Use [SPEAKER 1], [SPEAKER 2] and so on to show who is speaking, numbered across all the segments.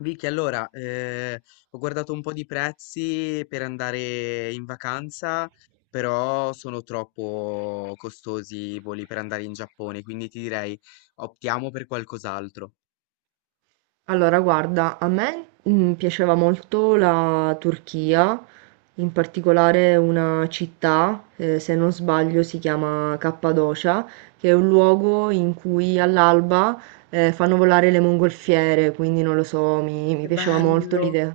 [SPEAKER 1] Vicky, allora, ho guardato un po' di prezzi per andare in vacanza, però sono troppo costosi i voli per andare in Giappone, quindi ti direi optiamo per qualcos'altro.
[SPEAKER 2] Allora, guarda, a me piaceva molto la Turchia, in particolare una città, se non sbaglio si chiama Cappadocia, che è un luogo in cui all'alba fanno volare le mongolfiere, quindi non lo so, mi
[SPEAKER 1] Che
[SPEAKER 2] piaceva molto
[SPEAKER 1] bello,
[SPEAKER 2] l'idea.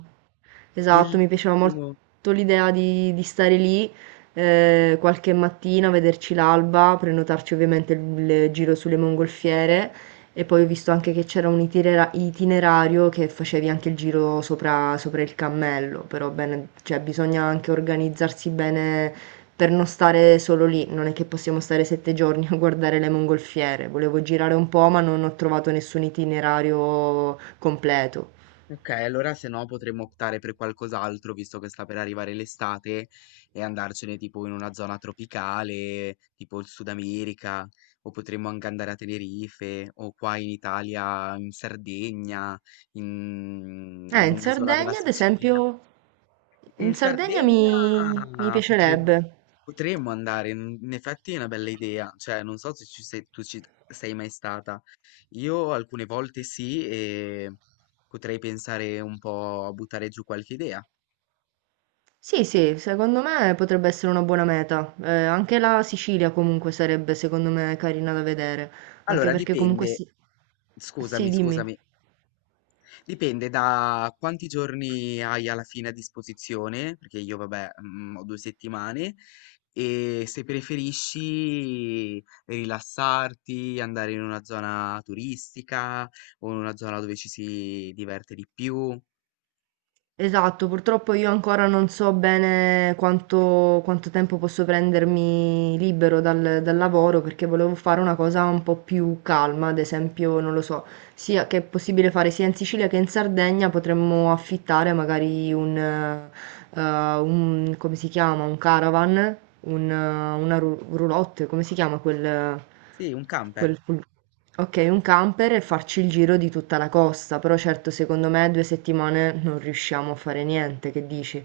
[SPEAKER 2] Esatto, mi piaceva
[SPEAKER 1] bellissimo.
[SPEAKER 2] molto l'idea di stare lì, qualche mattina, vederci l'alba, prenotarci ovviamente il giro sulle mongolfiere e poi ho visto anche che c'era un itinerario che facevi anche il giro sopra il cammello, però bene, cioè bisogna anche organizzarsi bene per non stare solo lì, non è che possiamo stare 7 giorni a guardare le mongolfiere. Volevo girare un po', ma non ho trovato nessun itinerario completo.
[SPEAKER 1] Ok, allora se no potremmo optare per qualcos'altro, visto che sta per arrivare l'estate, e andarcene tipo in una zona tropicale, tipo il Sud America, o potremmo anche andare a Tenerife, o qua in Italia, in Sardegna, in, in
[SPEAKER 2] In
[SPEAKER 1] un'isola della
[SPEAKER 2] Sardegna, ad
[SPEAKER 1] Sicilia.
[SPEAKER 2] esempio,
[SPEAKER 1] In
[SPEAKER 2] in Sardegna
[SPEAKER 1] Sardegna
[SPEAKER 2] mi
[SPEAKER 1] potremmo,
[SPEAKER 2] piacerebbe.
[SPEAKER 1] potremmo andare, in effetti è una bella idea, cioè non so se tu ci sei mai stata. Io alcune volte sì, e potrei pensare un po' a buttare giù qualche idea.
[SPEAKER 2] Sì, sì, secondo me potrebbe essere una buona meta. Anche la Sicilia comunque sarebbe, secondo me, carina da vedere. Anche
[SPEAKER 1] Allora,
[SPEAKER 2] perché comunque
[SPEAKER 1] dipende,
[SPEAKER 2] sì. Sì,
[SPEAKER 1] scusami,
[SPEAKER 2] dimmi.
[SPEAKER 1] scusami, dipende da quanti giorni hai alla fine a disposizione, perché io, vabbè, ho 2 settimane, e se preferisci rilassarti, andare in una zona turistica o in una zona dove ci si diverte di più.
[SPEAKER 2] Esatto, purtroppo io ancora non so bene quanto tempo posso prendermi libero dal lavoro, perché volevo fare una cosa un po' più calma, ad esempio, non lo so, sì, a che è possibile fare sia in Sicilia che in Sardegna, potremmo affittare magari come si chiama? Un caravan, una roulotte, come si chiama
[SPEAKER 1] Sì, un camper.
[SPEAKER 2] quel- quel- ok, un camper, e farci il giro di tutta la costa, però certo secondo me due settimane non riusciamo a fare niente, che dici?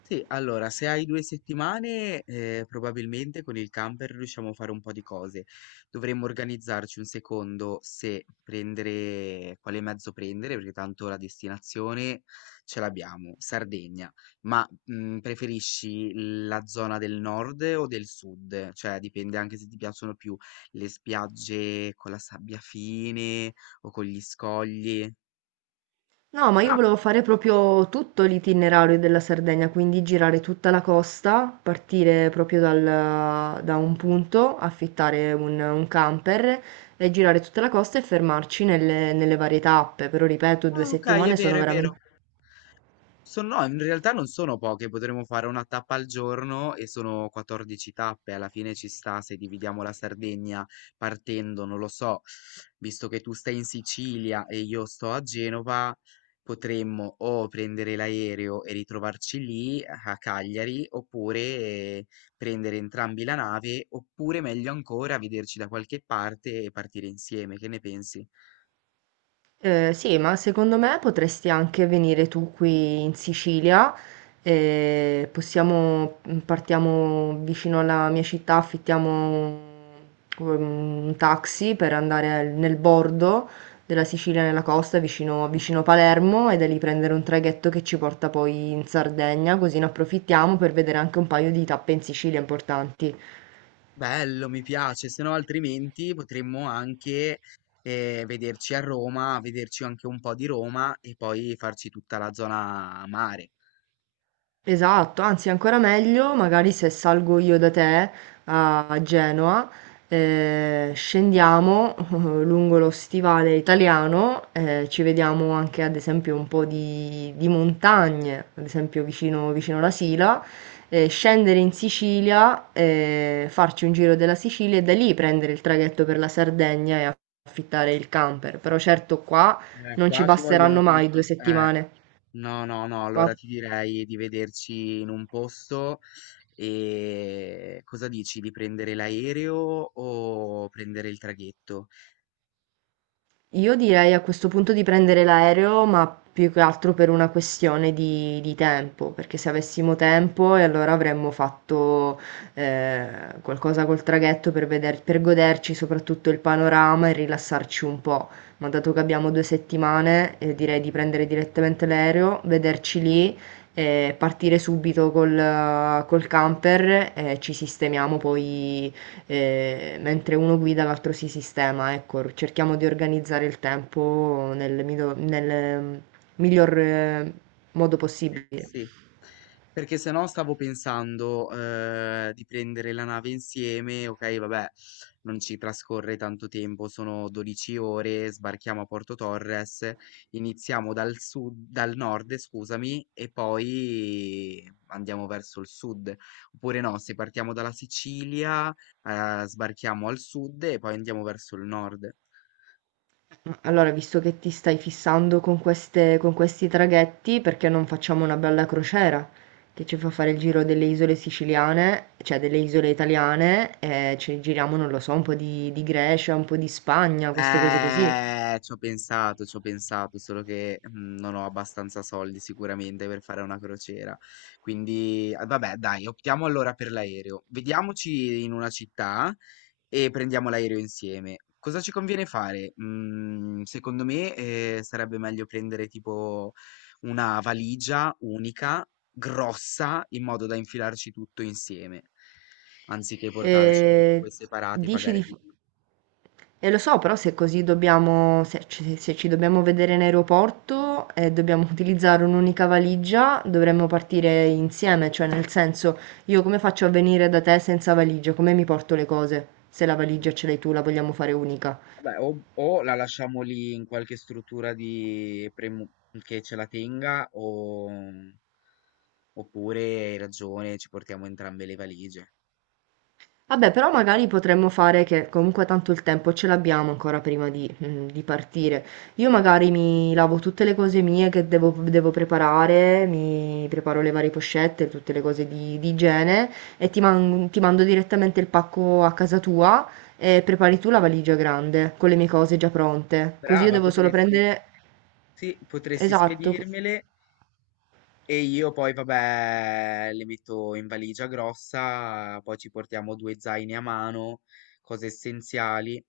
[SPEAKER 1] Sì, allora, se hai 2 settimane, probabilmente con il camper riusciamo a fare un po' di cose. Dovremmo organizzarci un secondo se prendere quale mezzo prendere, perché tanto la destinazione ce l'abbiamo, Sardegna. Ma, mhmm, preferisci la zona del nord o del sud? Cioè, dipende anche se ti piacciono più le spiagge con la sabbia fine o con gli scogli.
[SPEAKER 2] No, ma io volevo fare proprio tutto l'itinerario della Sardegna, quindi girare tutta la costa, partire proprio da un punto, affittare un camper e girare tutta la costa e fermarci nelle varie tappe. Però ripeto, due
[SPEAKER 1] Ah, okay, è
[SPEAKER 2] settimane sono
[SPEAKER 1] vero, è vero.
[SPEAKER 2] veramente...
[SPEAKER 1] Sono no, in realtà non sono poche, potremmo fare una tappa al giorno e sono 14 tappe, alla fine ci sta se dividiamo la Sardegna partendo, non lo so, visto che tu stai in Sicilia e io sto a Genova, potremmo o prendere l'aereo e ritrovarci lì a Cagliari, oppure prendere entrambi la nave, oppure meglio ancora vederci da qualche parte e partire insieme, che ne pensi?
[SPEAKER 2] Sì, ma secondo me potresti anche venire tu qui in Sicilia, possiamo partiamo vicino alla mia città, affittiamo un taxi per andare nel bordo della Sicilia, nella costa, vicino Palermo, e da lì prendere un traghetto che ci porta poi in Sardegna, così ne approfittiamo per vedere anche un paio di tappe in Sicilia importanti.
[SPEAKER 1] Bello, mi piace, se no altrimenti potremmo anche vederci a Roma, vederci anche un po' di Roma e poi farci tutta la zona mare.
[SPEAKER 2] Esatto, anzi ancora meglio, magari se salgo io da te a Genova, scendiamo lungo lo stivale italiano, ci vediamo anche ad esempio un po' di montagne, ad esempio vicino alla Sila, scendere in Sicilia, farci un giro della Sicilia e da lì prendere il traghetto per la Sardegna e affittare il camper. Però certo qua non ci
[SPEAKER 1] Qua ci vogliono
[SPEAKER 2] basteranno mai
[SPEAKER 1] tanti...
[SPEAKER 2] due
[SPEAKER 1] eh,
[SPEAKER 2] settimane.
[SPEAKER 1] No, no, no,
[SPEAKER 2] Qua
[SPEAKER 1] allora ti direi di vederci in un posto e cosa dici, di prendere l'aereo o prendere il traghetto?
[SPEAKER 2] io direi a questo punto di prendere l'aereo, ma più che altro per una questione di tempo, perché se avessimo tempo e allora avremmo fatto eh, qualcosa col traghetto per per goderci soprattutto il panorama e rilassarci un po'. Ma dato che abbiamo due settimane, direi di prendere direttamente l'aereo, vederci lì e partire subito col camper e ci sistemiamo poi, e mentre uno guida l'altro si sistema, ecco, cerchiamo di organizzare il tempo nel miglior modo possibile.
[SPEAKER 1] Sì, perché se no stavo pensando, di prendere la nave insieme, okay, vabbè, non ci trascorre tanto tempo, sono 12 ore, sbarchiamo a Porto Torres, iniziamo dal nord, scusami, e poi andiamo verso il sud. Oppure no, se partiamo dalla Sicilia, sbarchiamo al sud e poi andiamo verso il nord.
[SPEAKER 2] Allora, visto che ti stai fissando con con questi traghetti, perché non facciamo una bella crociera che ci fa fare il giro delle isole siciliane, cioè delle isole italiane, e ci giriamo, non lo so, un po' di Grecia, un po' di Spagna, queste cose così.
[SPEAKER 1] Ci ho pensato, solo che non ho abbastanza soldi sicuramente per fare una crociera. Quindi, ah, vabbè, dai, optiamo allora per l'aereo. Vediamoci in una città e prendiamo l'aereo insieme. Cosa ci conviene fare? Mm, secondo me, sarebbe meglio prendere tipo una valigia unica, grossa, in modo da infilarci tutto insieme, anziché
[SPEAKER 2] E
[SPEAKER 1] portarci 2 separati e
[SPEAKER 2] dici
[SPEAKER 1] pagare
[SPEAKER 2] di...
[SPEAKER 1] di più.
[SPEAKER 2] Eh, lo so, però se così dobbiamo, se ci dobbiamo vedere in aeroporto e dobbiamo utilizzare un'unica valigia, dovremmo partire insieme, cioè nel senso, io come faccio a venire da te senza valigia? Come mi porto le cose? Se la
[SPEAKER 1] Eh.
[SPEAKER 2] valigia ce l'hai tu, la vogliamo fare unica.
[SPEAKER 1] Vabbè, o la lasciamo lì in qualche struttura di che ce la tenga, oppure hai ragione, ci portiamo entrambe le valigie.
[SPEAKER 2] Vabbè, però magari potremmo fare che comunque tanto il tempo ce l'abbiamo ancora prima di, di partire. Io magari mi lavo tutte le cose mie che devo preparare, mi preparo le varie pochette, tutte le cose di igiene, e ti mando direttamente il pacco a casa tua, e prepari tu la valigia grande con le mie cose già pronte. Così io
[SPEAKER 1] Brava,
[SPEAKER 2] devo solo
[SPEAKER 1] potresti,
[SPEAKER 2] prendere,
[SPEAKER 1] sì, potresti
[SPEAKER 2] esatto, co,
[SPEAKER 1] spedirmele. E io poi, vabbè, le metto in valigia grossa, poi ci portiamo 2 zaini a mano, cose essenziali,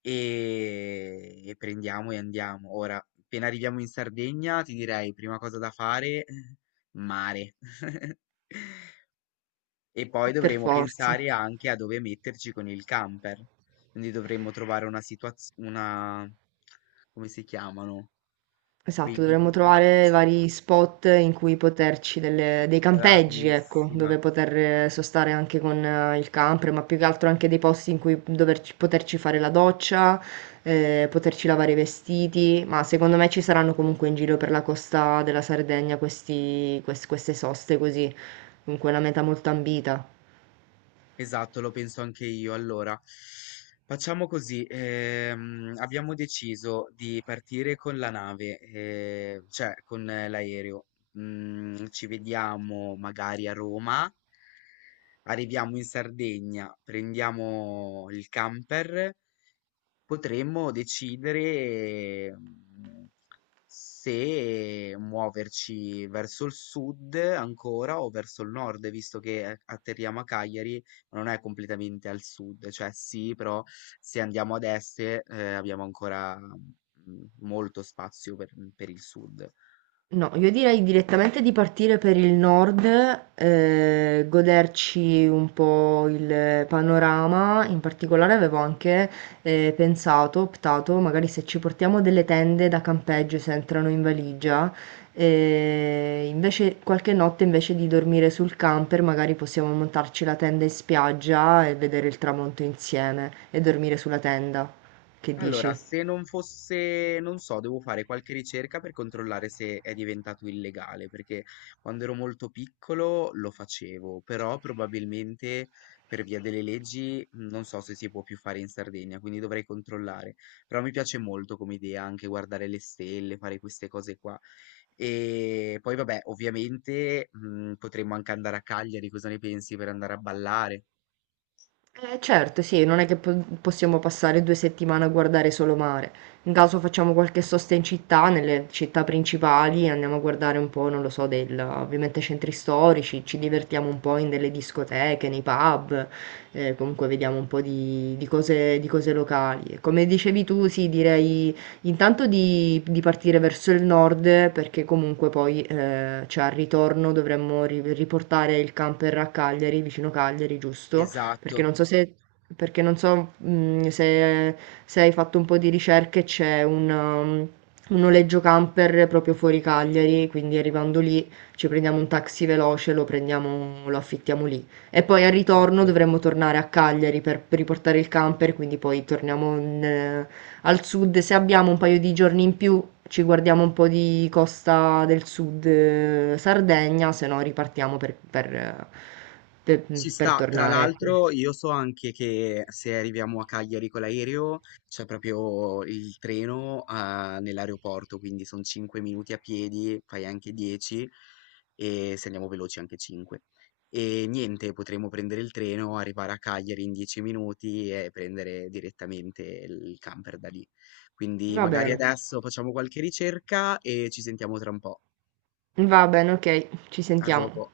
[SPEAKER 1] e prendiamo e andiamo. Ora, appena arriviamo in Sardegna, ti direi, prima cosa da fare, mare. E poi
[SPEAKER 2] per
[SPEAKER 1] dovremo
[SPEAKER 2] forza.
[SPEAKER 1] pensare anche a dove metterci con il camper. Quindi dovremmo trovare una situazione, come si chiamano? Quei
[SPEAKER 2] Esatto, dovremmo trovare
[SPEAKER 1] villaggi,
[SPEAKER 2] vari spot in cui poterci, dei campeggi, ecco,
[SPEAKER 1] bravissima.
[SPEAKER 2] dove poter sostare anche con il camper, ma più che altro anche dei posti in cui poterci fare la doccia, poterci lavare i vestiti, ma secondo me ci saranno comunque in giro per la costa della Sardegna queste soste così, comunque una meta molto ambita.
[SPEAKER 1] Esatto, lo penso anche io. Allora, facciamo così, abbiamo deciso di partire con la nave, cioè con l'aereo. Mm, ci vediamo magari a Roma, arriviamo in Sardegna, prendiamo il camper. Potremmo decidere, mhmm, se muoverci verso il sud ancora o verso il nord, visto che atterriamo a Cagliari, ma non è completamente al sud, cioè sì, però se andiamo ad est, abbiamo ancora, mhmm, molto spazio per il sud.
[SPEAKER 2] No, io direi direttamente di partire per il nord, goderci un po' il panorama. In particolare avevo anche pensato, optato, magari se ci portiamo delle tende da campeggio, se entrano in valigia, invece qualche notte, invece di dormire sul camper, magari possiamo montarci la tenda in spiaggia e vedere il tramonto insieme e dormire sulla tenda. Che
[SPEAKER 1] Allora,
[SPEAKER 2] dici?
[SPEAKER 1] se non fosse, non so, devo fare qualche ricerca per controllare se è diventato illegale, perché quando ero molto piccolo lo facevo, però probabilmente per via delle leggi non so se si può più fare in Sardegna, quindi dovrei controllare. Però mi piace molto come idea anche guardare le stelle, fare queste cose qua. E poi vabbè, ovviamente potremmo anche andare a Cagliari, cosa ne pensi per andare a ballare?
[SPEAKER 2] Certo, sì, non è che possiamo passare due settimane a guardare solo mare. In caso facciamo qualche sosta in città, nelle città principali, andiamo a guardare un po', non lo so, del, ovviamente centri storici, ci divertiamo un po' in delle discoteche, nei pub, comunque vediamo un po' di cose locali. E come dicevi tu, sì, direi intanto di partire verso il nord, perché comunque poi, cioè, al ritorno dovremmo riportare il camper a Cagliari, vicino Cagliari, giusto? Perché
[SPEAKER 1] Esatto,
[SPEAKER 2] non so se, perché non so, se, se hai fatto un po' di ricerche, c'è um, un noleggio camper proprio fuori Cagliari, quindi arrivando lì ci prendiamo un taxi veloce, lo prendiamo, lo affittiamo lì. E poi al
[SPEAKER 1] top.
[SPEAKER 2] ritorno dovremmo tornare a Cagliari per riportare il camper, quindi poi torniamo in, al sud. Se abbiamo un paio di giorni in più, ci guardiamo un po' di costa del sud, Sardegna, se no ripartiamo per
[SPEAKER 1] Ci
[SPEAKER 2] per
[SPEAKER 1] sta, tra
[SPEAKER 2] tornare, ecco.
[SPEAKER 1] l'altro io so anche che se arriviamo a Cagliari con l'aereo c'è proprio il treno ah, nell'aeroporto, quindi sono 5 minuti a piedi, fai anche 10 e se andiamo veloci anche 5. E niente, potremo prendere il treno, arrivare a Cagliari in 10 minuti e prendere direttamente il camper da lì. Quindi
[SPEAKER 2] Va
[SPEAKER 1] magari
[SPEAKER 2] bene,
[SPEAKER 1] adesso facciamo qualche ricerca e ci sentiamo tra un po'.
[SPEAKER 2] va bene, ok, ci
[SPEAKER 1] A
[SPEAKER 2] sentiamo.
[SPEAKER 1] dopo.